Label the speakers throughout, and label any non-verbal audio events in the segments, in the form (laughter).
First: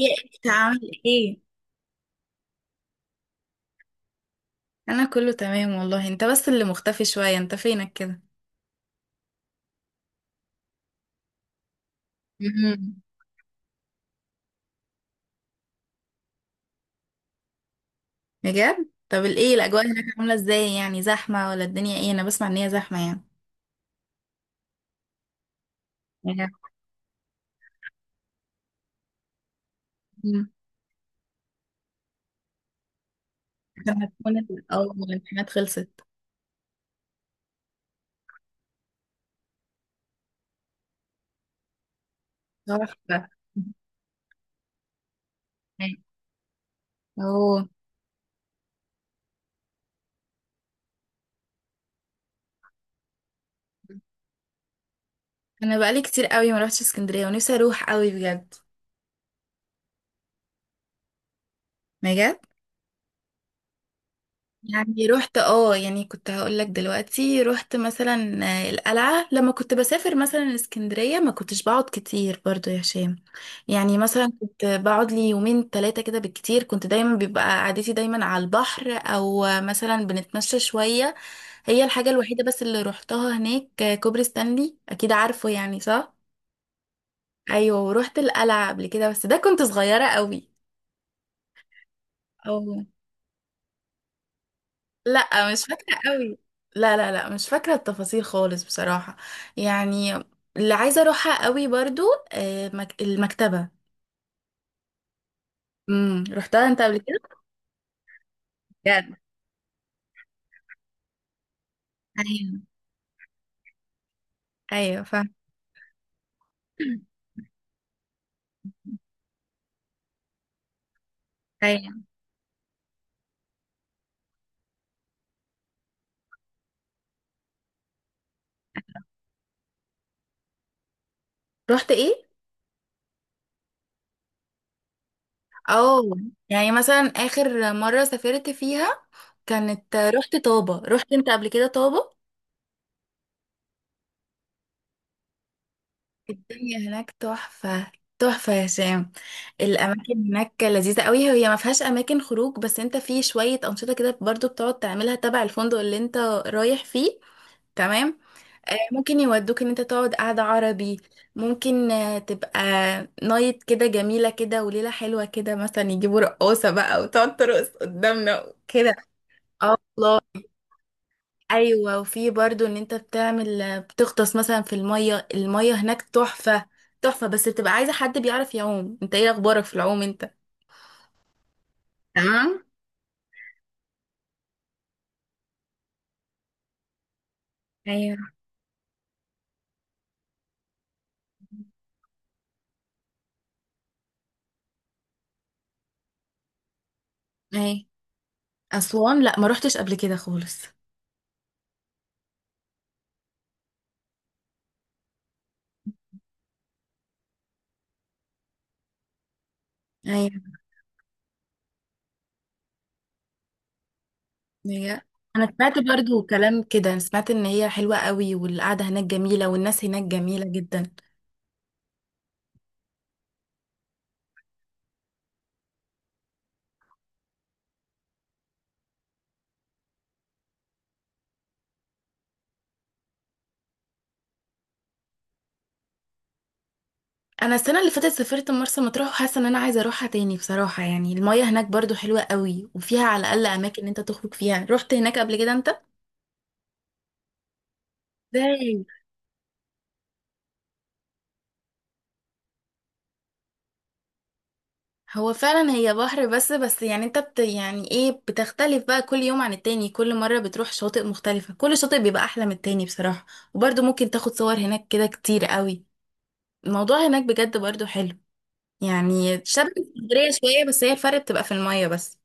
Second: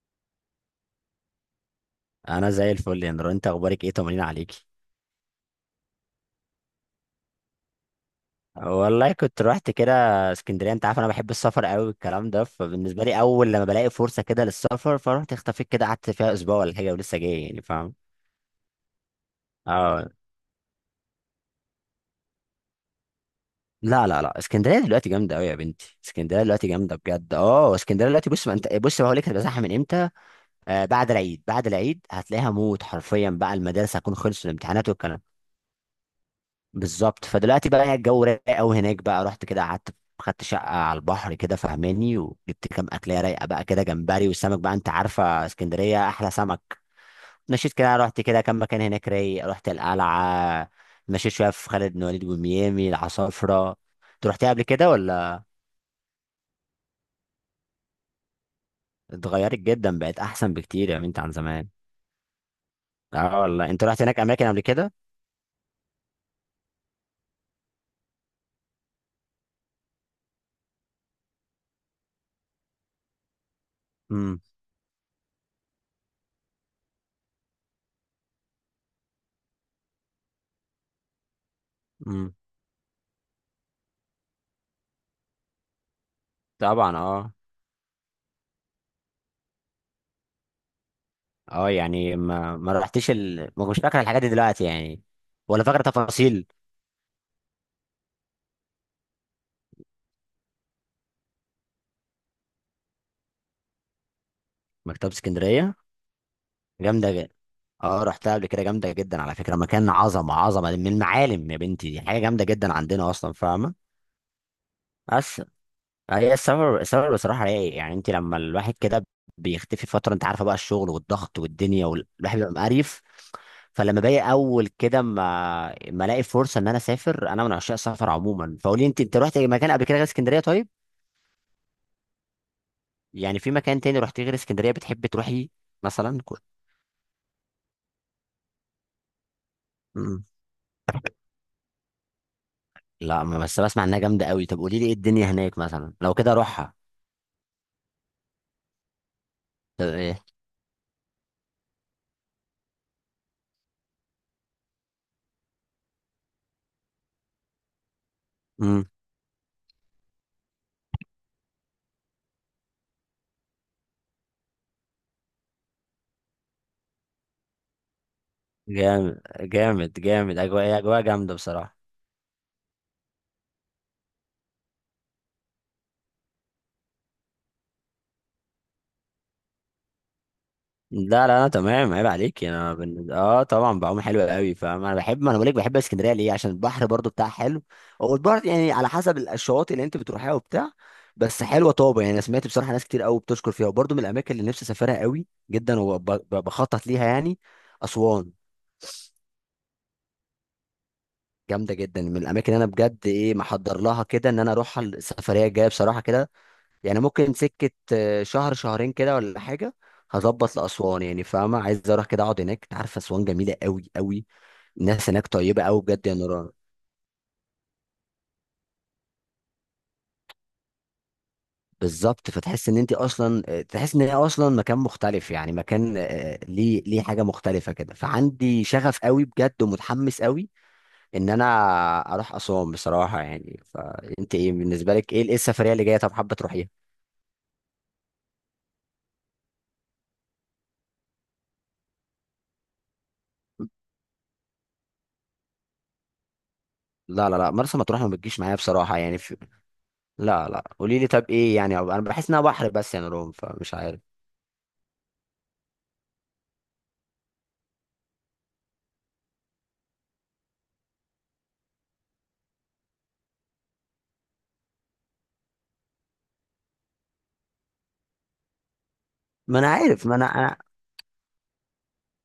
Speaker 1: ايه، انت عامل ايه؟
Speaker 2: انا زي الفل يا نور، انت اخبارك ايه؟ طمنين عليكي.
Speaker 1: انا كله تمام والله، انت بس اللي مختفي شوية، انت فينك كده؟
Speaker 2: والله كنت رحت كده اسكندريه. انت عارف انا بحب السفر قوي والكلام ده،
Speaker 1: مم.
Speaker 2: فبالنسبه لي اول لما بلاقي فرصه كده للسفر فرحت اختفيت كده، قعدت فيها اسبوع ولا حاجه ولسه جاي يعني فاهم.
Speaker 1: بجد؟ طب الايه الاجواء هناك
Speaker 2: اه.
Speaker 1: عاملة ازاي؟ يعني زحمة ولا الدنيا ايه؟ انا بسمع ان هي زحمة. يعني
Speaker 2: لا لا لا، اسكندريه دلوقتي جامده قوي يا بنتي، اسكندريه
Speaker 1: يعني
Speaker 2: دلوقتي جامده بجد. اه اسكندريه دلوقتي بص، ما انت بص بقول لك هتبقى زحمه من امتى؟
Speaker 1: مم.
Speaker 2: آه، بعد العيد بعد العيد هتلاقيها موت حرفيا بقى، المدارس
Speaker 1: عشان
Speaker 2: هتكون
Speaker 1: هتكون
Speaker 2: خلصت الامتحانات والكلام.
Speaker 1: الامتحانات خلصت.
Speaker 2: بالظبط، فدلوقتي بقى يعني الجو رايق قوي هناك بقى. رحت كده قعدت خدت شقه على البحر كده فهماني، وجبت كام اكليه
Speaker 1: تحفة.
Speaker 2: رايقه بقى كده، جمبري والسمك بقى، انت عارفه اسكندريه احلى سمك.
Speaker 1: اوه.
Speaker 2: مشيت كده رحت كده كام مكان هناك رايق، رحت القلعه، مشيت شويه في خالد بن وليد وميامي العصافره. انت رحتيها قبل كده ولا؟
Speaker 1: انا بقالي كتير قوي ما روحتش اسكندرية ونفسي اروح قوي بجد.
Speaker 2: اتغيرت جدا، بقت احسن بكتير يا بنت عن زمان.
Speaker 1: بجد.
Speaker 2: اه والله، انت رحت هناك اماكن قبل كده؟
Speaker 1: يعني رحت، اه يعني كنت هقول لك دلوقتي رحت مثلا آه، القلعة. لما كنت بسافر مثلا اسكندرية ما كنتش بقعد كتير برضو يا هشام، يعني مثلا
Speaker 2: امم.
Speaker 1: كنت بقعد لي يومين ثلاثة كده بالكتير، كنت دايما بيبقى قعدتي دايما على البحر، او آه، مثلا بنتمشى شوية. هي الحاجة
Speaker 2: امم.
Speaker 1: الوحيدة بس اللي روحتها هناك آه، كوبري ستانلي، اكيد عارفه يعني، صح؟
Speaker 2: طبعا اه.
Speaker 1: ايوه، ورحت القلعة قبل كده، بس ده كنت صغيرة قوي.
Speaker 2: اه يعني ما
Speaker 1: اه.
Speaker 2: رحتش ما كنتش فاكر الحاجات دي دلوقتي يعني،
Speaker 1: لا، مش
Speaker 2: ولا فاكر
Speaker 1: فاكرة قوي.
Speaker 2: تفاصيل.
Speaker 1: لا لا لا، مش فاكرة التفاصيل خالص بصراحة. يعني اللي عايزة اروحها قوي برضو آه، المكتبة.
Speaker 2: مكتبة اسكندرية
Speaker 1: امم، رحتها انت قبل
Speaker 2: جامدة جدا.
Speaker 1: كده؟
Speaker 2: اه رحتها قبل كده جامدة
Speaker 1: بجد؟
Speaker 2: جدا على فكرة، مكان عظمة عظمة من المعالم يا بنتي، دي حاجة جامدة
Speaker 1: ايوه.
Speaker 2: جدا عندنا اصلا فاهمة.
Speaker 1: ايوه فاهم.
Speaker 2: بس هي السبب بصراحة رايق، يعني انت لما الواحد كده بيختفي فترة انت عارفة بقى الشغل والضغط والدنيا
Speaker 1: ايوه.
Speaker 2: والواحد بيبقى مقريف. فلما باجي اول كده ما الاقي فرصة ان انا اسافر، انا من عشاق السفر عموما. فقولي انت رحت مكان قبل كده غير اسكندرية طيب؟
Speaker 1: رحت ايه؟
Speaker 2: يعني في مكان تاني رحتيه غير اسكندريه بتحبي تروحي؟
Speaker 1: اه
Speaker 2: مثلا
Speaker 1: يعني مثلا اخر مرة سافرت فيها كانت
Speaker 2: مم.
Speaker 1: رحت طابة، رحت انت قبل كده طابة؟
Speaker 2: لا بس بسمع انها جامده قوي. طب قولي لي ايه الدنيا هناك مثلا لو كده اروحها؟
Speaker 1: الدنيا هناك تحفة. تحفة يا هشام.
Speaker 2: طب ايه؟
Speaker 1: الأماكن هناك لذيذة قوي. هي ما فيهاش أماكن خروج، بس أنت في شوية أنشطة كده برضو بتقعد تعملها تبع الفندق اللي أنت رايح فيه. تمام. آه،
Speaker 2: مم.
Speaker 1: ممكن يودوك ان انت تقعد قعدة عربي. ممكن آه، تبقى نايت كده جميلة كده وليلة حلوة كده، مثلا يجيبوا رقاصة بقى وتقعد ترقص قدامنا كده.
Speaker 2: جامد
Speaker 1: اه
Speaker 2: جامد
Speaker 1: والله.
Speaker 2: جامد، اجواء اجواء جامده بصراحه.
Speaker 1: ايوه، وفي برضو ان انت بتعمل بتغطس مثلا في الميه، الميه هناك تحفه. تحفه، بس بتبقى عايزه حد بيعرف يعوم، انت ايه اخبارك في العوم انت؟
Speaker 2: لا لا لا تمام، عيب عليك يعني.
Speaker 1: تمام.
Speaker 2: انا اه طبعا بعوم حلو قوي فاهم. انا بحب، ما انا بقول لك، بحب اسكندريه ليه؟ عشان البحر برضو بتاعها حلو. هو
Speaker 1: ايوه.
Speaker 2: البحر يعني على حسب الشواطئ اللي انت بتروحيها وبتاع. بس حلوه طابه يعني، انا سمعت بصراحه ناس كتير قوي بتشكر فيها، وبرضو من الاماكن اللي نفسي اسافرها قوي جدا، وبخطط ليها يعني.
Speaker 1: اهي.
Speaker 2: اسوان
Speaker 1: اسوان؟ لا، ما روحتش قبل كده خالص.
Speaker 2: جامده جدا، من الاماكن اللي انا بجد ايه محضر لها كده ان انا اروح السفريه الجايه بصراحه كده. يعني ممكن سكة شهر شهرين كده ولا حاجة.
Speaker 1: ايوه.
Speaker 2: هظبط لأسوان يعني فاهمة، عايز أروح كده أقعد هناك. أنت عارفة أسوان جميلة أوي أوي،
Speaker 1: بجد.
Speaker 2: الناس هناك
Speaker 1: انا
Speaker 2: طيبة
Speaker 1: سمعت
Speaker 2: أوي بجد يا
Speaker 1: برضو
Speaker 2: نوران.
Speaker 1: كلام كده، أنا سمعت ان هي حلوه قوي والقعده هناك جميله والناس هناك جميله جدا.
Speaker 2: بالظبط، فتحس إن أنت أصلا تحس إن هي أصلا مكان مختلف يعني، مكان ليه حاجة مختلفة كده. فعندي شغف أوي بجد ومتحمس أوي إن أنا أروح أسوان بصراحة يعني. فأنت إيه بالنسبة لك، إيه السفرية اللي جاية؟ طب حابة تروحيها؟
Speaker 1: انا السنه اللي فاتت سافرت مرسى مطروح وحاسه ان انا عايزه اروحها تاني بصراحه، يعني الميه هناك برضو حلوه قوي وفيها على الاقل اماكن إن انت تخرج فيها. رحت هناك قبل كده انت؟
Speaker 2: لا لا لا، مرسى مطروح ما بتجيش معايا
Speaker 1: ازاي؟
Speaker 2: بصراحة يعني. لا لا، قولي لي. طب ايه يعني؟ انا بحس انها بحر بس يا نوران، فمش عارف.
Speaker 1: هو فعلا هي بحر بس، بس يعني انت يعني ايه، بتختلف بقى كل يوم عن التاني، كل مرة بتروح شاطئ مختلفة، كل شاطئ بيبقى احلى من التاني بصراحة. وبرضه ممكن تاخد صور هناك كده كتير قوي. الموضوع هناك بجد برضه حلو، يعني
Speaker 2: ما انا
Speaker 1: شبه
Speaker 2: عارف، ما انا
Speaker 1: اسكندرية
Speaker 2: انا
Speaker 1: شوية، بس هي الفرق بتبقى في المية بس.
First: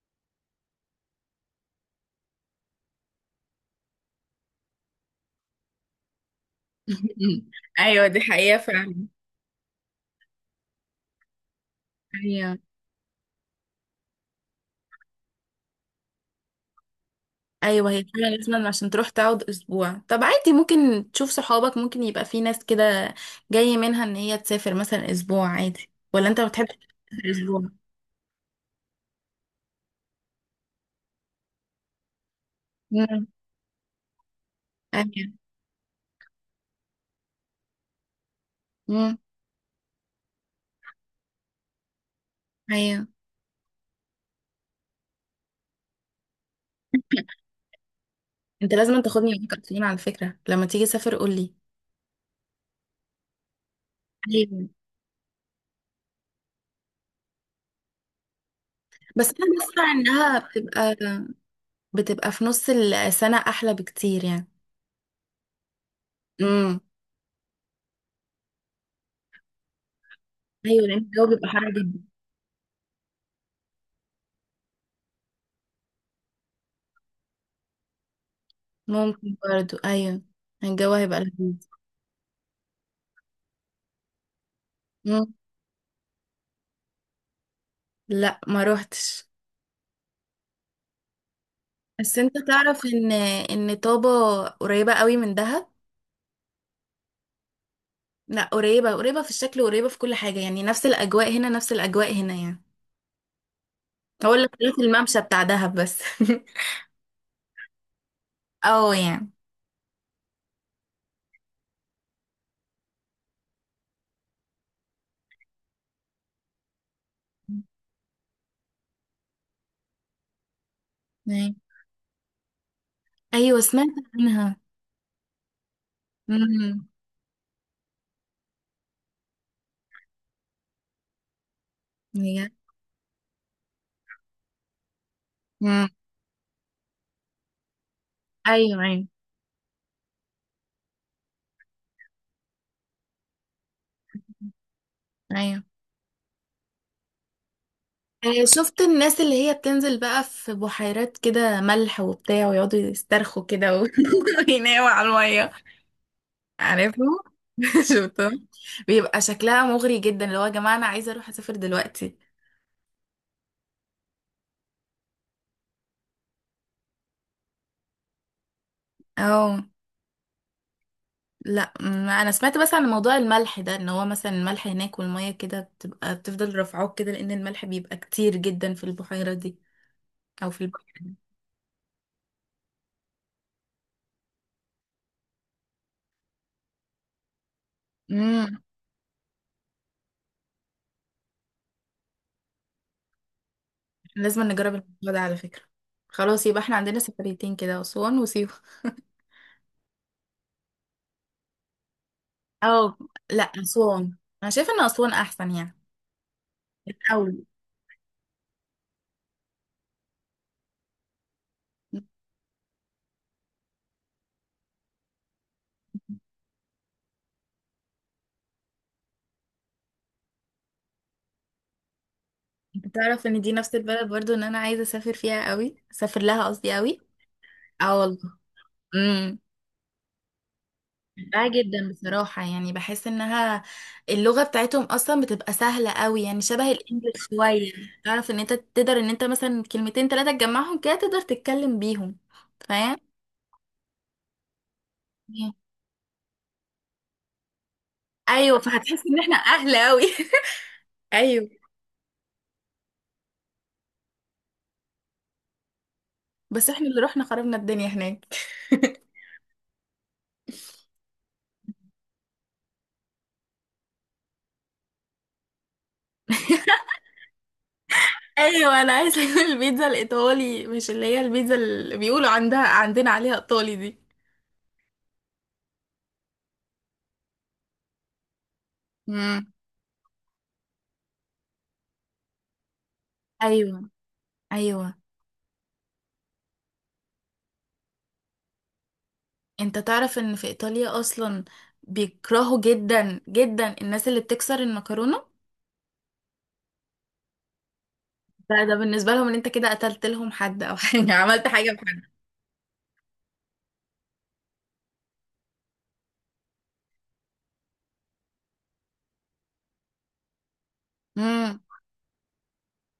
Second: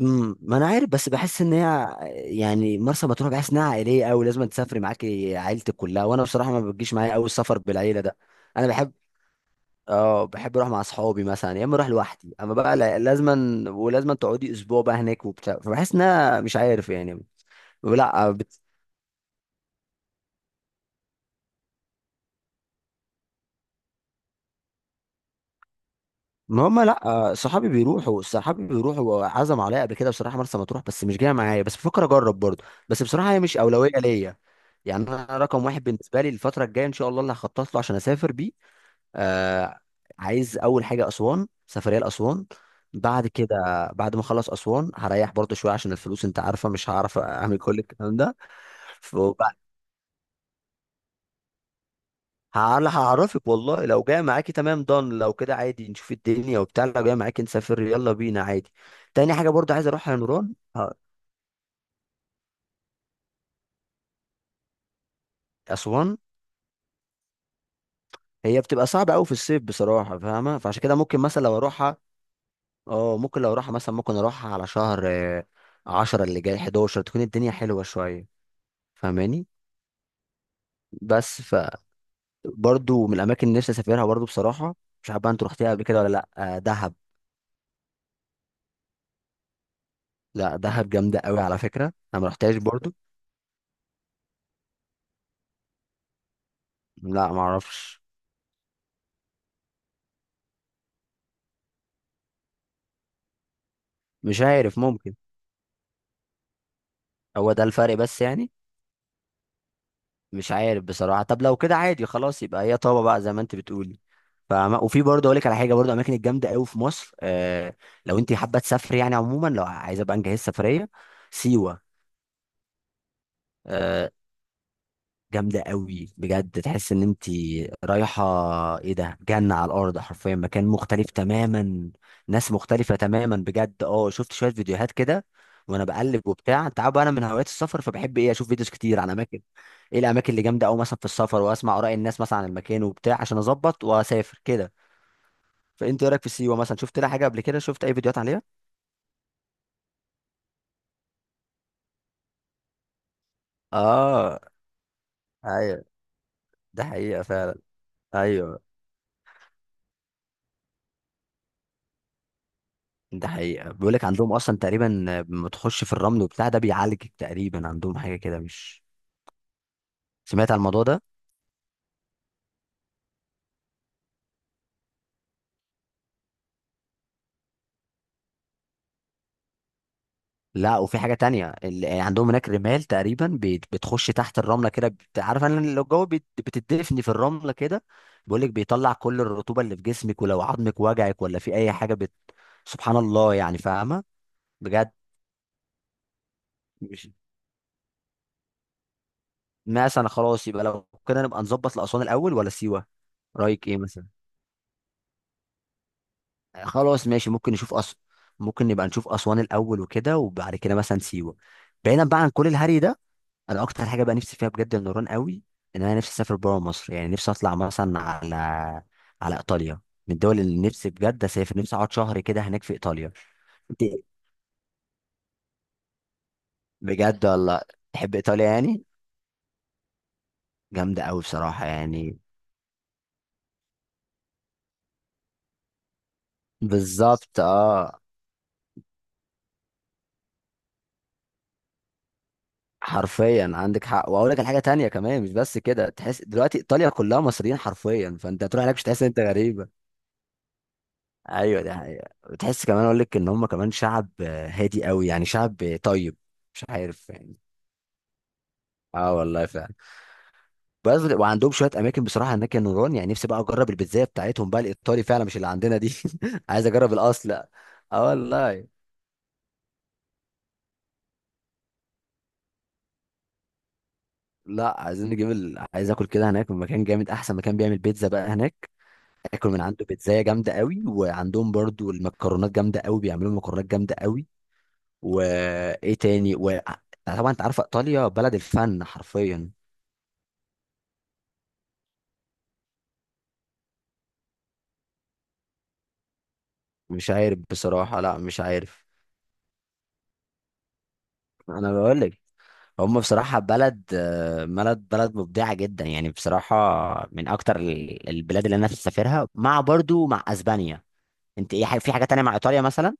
Speaker 2: ما انا عارف، بس بحس ان هي يعني مرسى مطروح بحس انها عائليه قوي، لازم تسافري معاكي عيلتك كلها، وانا بصراحه ما بتجيش معايا قوي
Speaker 1: (laughs)
Speaker 2: السفر بالعيله
Speaker 1: ايوه،
Speaker 2: ده.
Speaker 1: دي حقيقة
Speaker 2: انا بحب،
Speaker 1: فعلا.
Speaker 2: اه بحب اروح مع اصحابي مثلا، يا اما اروح لوحدي.
Speaker 1: ايوه
Speaker 2: اما بقى لازما ولازما تقعدي اسبوع بقى هناك وبتاع، فبحس انها مش عارف يعني.
Speaker 1: ايوه، هي
Speaker 2: لا،
Speaker 1: فعلا لازم عشان تروح تقعد اسبوع. طب عادي، ممكن تشوف صحابك، ممكن يبقى في ناس كده جاي منها ان هي تسافر مثلا اسبوع عادي، ولا انت ما
Speaker 2: ما
Speaker 1: بتحبش
Speaker 2: هم
Speaker 1: تسافر
Speaker 2: لا، صحابي
Speaker 1: اسبوع؟
Speaker 2: بيروحوا، صحابي بيروحوا وعزم عليا قبل كده بصراحه مرسى مطروح، بس مش جايه معايا. بس بفكر اجرب برضه، بس
Speaker 1: امم.
Speaker 2: بصراحه هي مش اولويه ليا. يعني
Speaker 1: ايوه.
Speaker 2: انا رقم واحد بالنسبه لي الفتره الجايه ان شاء الله اللي هخطط له عشان اسافر بيه،
Speaker 1: امم.
Speaker 2: آه، عايز اول حاجه اسوان، سفريه لاسوان.
Speaker 1: ايوه،
Speaker 2: بعد كده، بعد ما اخلص اسوان هريح برضه شويه عشان الفلوس انت عارفه، مش هعرف اعمل كل الكلام ده.
Speaker 1: انت لازم تاخدني معاك اقليم على فكرة لما تيجي تسافر قولي.
Speaker 2: هعرفك والله، لو جاي معاكي
Speaker 1: ايوه.
Speaker 2: تمام، ضن لو كده عادي نشوف الدنيا وبتاع، لو جاي معاكي نسافر يلا بينا عادي.
Speaker 1: بس
Speaker 2: تاني
Speaker 1: انا
Speaker 2: حاجة برضه عايز
Speaker 1: بسمع
Speaker 2: اروحها يا
Speaker 1: انها
Speaker 2: نوران،
Speaker 1: بتبقى، بتبقى في نص السنة احلى بكتير يعني.
Speaker 2: اسوان
Speaker 1: امم.
Speaker 2: هي بتبقى صعبة قوي في الصيف بصراحة فاهمة، فعشان
Speaker 1: ايوه،
Speaker 2: كده
Speaker 1: لان
Speaker 2: ممكن
Speaker 1: الجو
Speaker 2: مثلا
Speaker 1: بيبقى
Speaker 2: لو
Speaker 1: حر
Speaker 2: اروحها،
Speaker 1: جدا.
Speaker 2: اه ممكن لو اروحها مثلا، ممكن اروحها على شهر عشرة اللي جاي 11 تكون الدنيا حلوة شوية
Speaker 1: ممكن
Speaker 2: فاهماني.
Speaker 1: برضو ايوه. الجو هيبقى
Speaker 2: بس ف
Speaker 1: لذيذ.
Speaker 2: برضه من الاماكن اللي نفسي اسافرها برضه بصراحة، مش عارف
Speaker 1: امم.
Speaker 2: بقى انت رحتيها قبل كده ولا لا، دهب.
Speaker 1: لا، ما روحتش.
Speaker 2: لا دهب جامدة قوي على فكرة.
Speaker 1: بس
Speaker 2: انا ما
Speaker 1: انت
Speaker 2: رحتهاش
Speaker 1: تعرف
Speaker 2: برضه.
Speaker 1: ان طابة قريبة قوي من دهب.
Speaker 2: لا ما اعرفش.
Speaker 1: لا قريبة، قريبة في الشكل، قريبة في كل حاجة، يعني نفس الاجواء هنا، نفس الاجواء هنا يعني. هو
Speaker 2: مش
Speaker 1: اللي اختلاف
Speaker 2: عارف ممكن.
Speaker 1: الممشى بتاع دهب بس. (laughs)
Speaker 2: هو ده الفرق بس يعني.
Speaker 1: اه يعني
Speaker 2: مش عارف بصراحة، طب لو كده عادي خلاص، يبقى هي طابة بقى زي ما انت بتقولي. فما وفي برضه اقول لك على حاجة، برضه اماكن الجامدة قوي في مصر آه، لو انت حابة تسافري يعني عموما، لو عايزة بقى نجهز سفرية،
Speaker 1: أي-
Speaker 2: سيوة.
Speaker 1: ايوه، سمعت
Speaker 2: آه
Speaker 1: عنها.
Speaker 2: جامدة قوي بجد،
Speaker 1: امم.
Speaker 2: تحس ان انت رايحة ايه ده، جنة على الارض حرفيا، مكان مختلف تماما،
Speaker 1: بجد.
Speaker 2: ناس مختلفة تماما بجد. اه شفت شوية فيديوهات كده، وانا
Speaker 1: امم.
Speaker 2: بقلب وبتاع، انت عارف بقى انا من هوايات السفر فبحب ايه، اشوف فيديوز
Speaker 1: ايوه.
Speaker 2: كتير
Speaker 1: ايوه.
Speaker 2: عن اماكن، ايه الاماكن اللي جامدة قوي مثلا في السفر، واسمع اراء الناس مثلا عن المكان وبتاع عشان اظبط واسافر كده.
Speaker 1: ايوه
Speaker 2: فانت ايه رايك في سيوة مثلا؟ شفت لها حاجة قبل كده؟ شفت اي فيديوهات عليها؟
Speaker 1: آه، شفت الناس اللي هي بتنزل بقى في بحيرات كده ملح وبتاع ويقعدوا يسترخوا كده
Speaker 2: اه.
Speaker 1: (laughs) ويناموا على الميه.
Speaker 2: ايوه ده
Speaker 1: عارفه.
Speaker 2: حقيقة فعلا.
Speaker 1: (laughs) شفتهم.
Speaker 2: ايوه
Speaker 1: بيبقى شكلها مغري جدا، اللي هو يا جماعه انا عايزه اروح اسافر دلوقتي.
Speaker 2: ده حقيقة، بيقول لك عندهم أصلا تقريبا لما تخش في الرمل وبتاع ده بيعالج تقريبا، عندهم حاجة كده مش،
Speaker 1: اه.
Speaker 2: سمعت عن الموضوع ده؟
Speaker 1: لا، ما انا سمعت بس عن موضوع الملح ده، ان هو مثلا الملح هناك والميه كده بتبقى بتفضل رافعاك كده، لان الملح بيبقى كتير جدا في البحيره دي او في
Speaker 2: لا وفي
Speaker 1: البحر.
Speaker 2: حاجة تانية عندهم هناك رمال تقريبا بتخش تحت الرملة كده عارف، أنا لو الجو بتدفني في الرملة كده، بيقول لك
Speaker 1: امم.
Speaker 2: بيطلع كل الرطوبة اللي في جسمك، ولو عظمك وجعك ولا في أي حاجة سبحان الله يعني فاهمة؟
Speaker 1: لازم نجرب
Speaker 2: بجد
Speaker 1: الموضوع ده على فكرة. خلاص، يبقى احنا عندنا
Speaker 2: مش،
Speaker 1: سفريتين كده، أسوان وسيوة. (laughs)
Speaker 2: مثلا خلاص يبقى لو كده نبقى نظبط لأسوان الأول ولا سيوة؟
Speaker 1: أو لا،
Speaker 2: رأيك إيه مثلا؟
Speaker 1: أسوان. أنا شايفة إن أسوان أحسن يعني.
Speaker 2: خلاص ماشي،
Speaker 1: الأول.
Speaker 2: ممكن نشوف ممكن نبقى نشوف أسوان الأول وكده، وبعد كده مثلا سيوة. بعيدا بقى عن كل الهري ده، أنا أكتر حاجة بقى نفسي فيها بجد من نوران قوي إن أنا نفسي أسافر بره مصر يعني، نفسي أطلع مثلا على على إيطاليا، من الدول اللي نفسي بجد أسافر، نفسي أقعد شهر كده هناك في
Speaker 1: أنت
Speaker 2: إيطاليا.
Speaker 1: تعرف إن دي نفس
Speaker 2: أنت
Speaker 1: البلد برضو إن أنا عايزة أسافر فيها قوي، أسافر لها قصدي قوي.
Speaker 2: بجد والله
Speaker 1: أه
Speaker 2: تحب
Speaker 1: والله.
Speaker 2: إيطاليا يعني؟
Speaker 1: امم.
Speaker 2: جامدة قوي
Speaker 1: بحبها
Speaker 2: بصراحة
Speaker 1: جدا
Speaker 2: يعني.
Speaker 1: بصراحة، يعني بحس إنها، اللغة بتاعتهم أصلا بتبقى سهلة قوي يعني، شبه الإنجليش
Speaker 2: بالظبط
Speaker 1: شوية.
Speaker 2: أه،
Speaker 1: تعرف إن أنت تقدر إن أنت مثلا كلمتين تلاتة تجمعهم كده تقدر تتكلم بيهم، فاهم؟
Speaker 2: حرفيا عندك حق. واقول لك الحاجه تانية كمان، مش بس كده، تحس دلوقتي ايطاليا كلها مصريين حرفيا، فانت
Speaker 1: ايوه،
Speaker 2: هتروح هناك مش
Speaker 1: فهتحس
Speaker 2: تحس ان
Speaker 1: ان
Speaker 2: انت
Speaker 1: احنا
Speaker 2: غريب.
Speaker 1: اهل قوي. (laughs) ايوه.
Speaker 2: ايوه ده حقيقة. بتحس كمان اقول لك ان هم كمان شعب هادي قوي، يعني شعب طيب. مش
Speaker 1: بس احنا اللي
Speaker 2: عارف
Speaker 1: رحنا
Speaker 2: يعني.
Speaker 1: خربنا الدنيا هناك.
Speaker 2: اه
Speaker 1: (laughs)
Speaker 2: والله فعلا. بس وعندهم شويه اماكن بصراحه هناك يا نوران، يعني نفسي بقى اجرب البيتزا بتاعتهم بقى الايطالي فعلا مش اللي عندنا دي (laughs) عايز اجرب الاصل. اه والله.
Speaker 1: ايوه، انا عايزه اكل البيتزا الايطالي، مش اللي هي البيتزا اللي بيقولوا عندها عندنا عليها ايطالي دي.
Speaker 2: لا عايزين نجيب عايز اكل كده هناك من مكان جامد، احسن مكان بيعمل بيتزا بقى هناك، اكل
Speaker 1: امم.
Speaker 2: من عنده بيتزا جامده قوي. وعندهم برضو المكرونات جامده قوي، بيعملوا مكرونات
Speaker 1: ايوه.
Speaker 2: جامده قوي.
Speaker 1: ايوه.
Speaker 2: وايه تاني و... طبعا انت عارفه ايطاليا بلد الفن حرفيا.
Speaker 1: انت تعرف ان في ايطاليا اصلا بيكرهوا جدا جدا الناس اللي بتكسر المكرونه؟
Speaker 2: مش عارف بصراحة، لا مش
Speaker 1: ده ده
Speaker 2: عارف.
Speaker 1: بالنسبه لهم ان انت كده قتلت لهم حد او حاجه. (laughs) عملت
Speaker 2: انا
Speaker 1: حاجه.
Speaker 2: بقول لك هم بصراحة بلد بلد مبدعة جدا يعني بصراحة، من اكتر البلاد اللي انا نفسي اسافرها، مع برضو مع اسبانيا. انت
Speaker 1: بحد.
Speaker 2: ايه في حاجة تانية مع ايطاليا مثلا؟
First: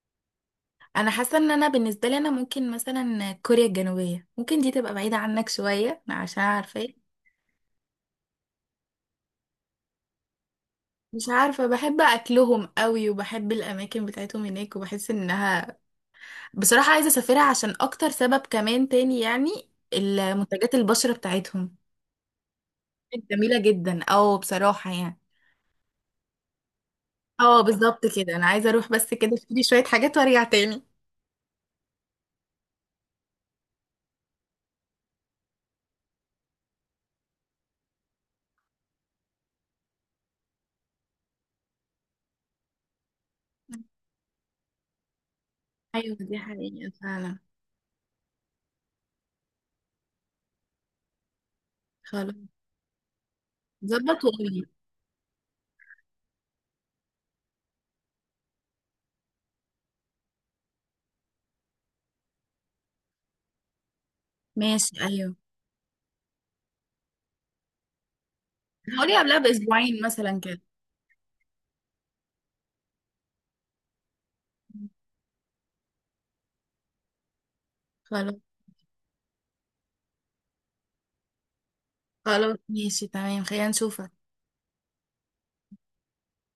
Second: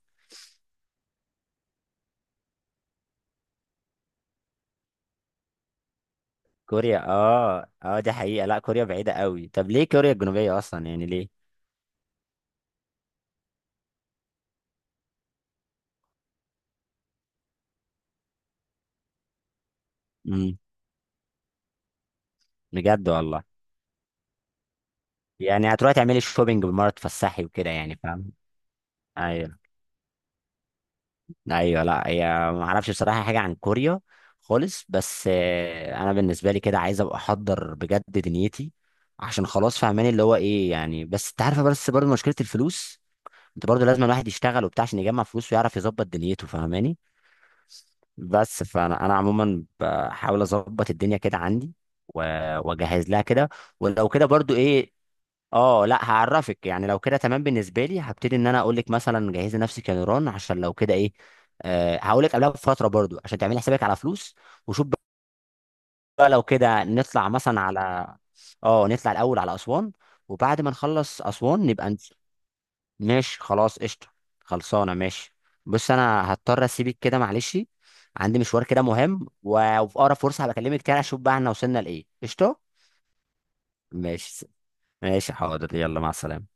Speaker 1: انا حاسه ان انا بالنسبه لي انا ممكن مثلا كوريا الجنوبيه، ممكن دي تبقى بعيده عنك شويه، عشان عارفه
Speaker 2: كوريا، اه اه دي حقيقة، لا كوريا بعيدة قوي، طب ليه كوريا الجنوبية اصلا يعني
Speaker 1: مش
Speaker 2: ليه؟
Speaker 1: عارفه، بحب اكلهم قوي وبحب الاماكن بتاعتهم هناك، وبحس انها بصراحه عايزه اسافرها عشان اكتر سبب كمان تاني يعني،
Speaker 2: امم.
Speaker 1: المنتجات البشره بتاعتهم
Speaker 2: بجد والله.
Speaker 1: جميله جدا او بصراحه يعني.
Speaker 2: يعني هتروحي تعملي شوبينج بالمرة، تفسحي
Speaker 1: اه
Speaker 2: وكده يعني
Speaker 1: بالظبط
Speaker 2: فاهم.
Speaker 1: كده، انا عايزه اروح بس كده
Speaker 2: ايوه
Speaker 1: اشتري شويه حاجات وارجع تاني.
Speaker 2: ايوه لا هي، ما اعرفش بصراحه حاجه عن كوريا خالص، بس انا بالنسبه لي كده عايز ابقى احضر بجد دنيتي، عشان خلاص فاهماني اللي هو ايه يعني. بس انت عارفه بس برضه مشكله الفلوس، انت برضه لازم الواحد يشتغل وبتاع عشان يجمع فلوس ويعرف يظبط
Speaker 1: ايوه، دي
Speaker 2: دنيته
Speaker 1: حقيقه
Speaker 2: فاهماني.
Speaker 1: فعلا.
Speaker 2: بس فانا انا عموما بحاول اظبط الدنيا كده عندي
Speaker 1: خلاص.
Speaker 2: و- واجهز لها كده. ولو
Speaker 1: ظبط
Speaker 2: كده برضو
Speaker 1: وقولي.
Speaker 2: ايه، اه لا هعرفك يعني لو كده تمام، بالنسبه لي هبتدي ان انا اقول لك مثلا جهزي نفسك يا نيران عشان لو كده ايه، أه هقول لك قبلها بفتره برضو عشان تعملي حسابك على فلوس وشوف
Speaker 1: ماشي ايوه.
Speaker 2: بقى، لو كده نطلع مثلا على اه، نطلع
Speaker 1: هقولي قبلها
Speaker 2: الاول على اسوان،
Speaker 1: باسبوعين مثلا كده.
Speaker 2: وبعد ما نخلص اسوان نبقى ماشي خلاص قشطه، خلصانه ماشي. بص انا هضطر اسيبك كده معلش،
Speaker 1: خلاص.
Speaker 2: عندي مشوار كده مهم وفي اقرب فرصه هبكلمك تاني، اشوف بقى احنا وصلنا لايه
Speaker 1: خلاص
Speaker 2: قشطه.
Speaker 1: ماشي تمام، خلينا نشوف.
Speaker 2: ماشي. ماشي حاضر يلا مع السلامه.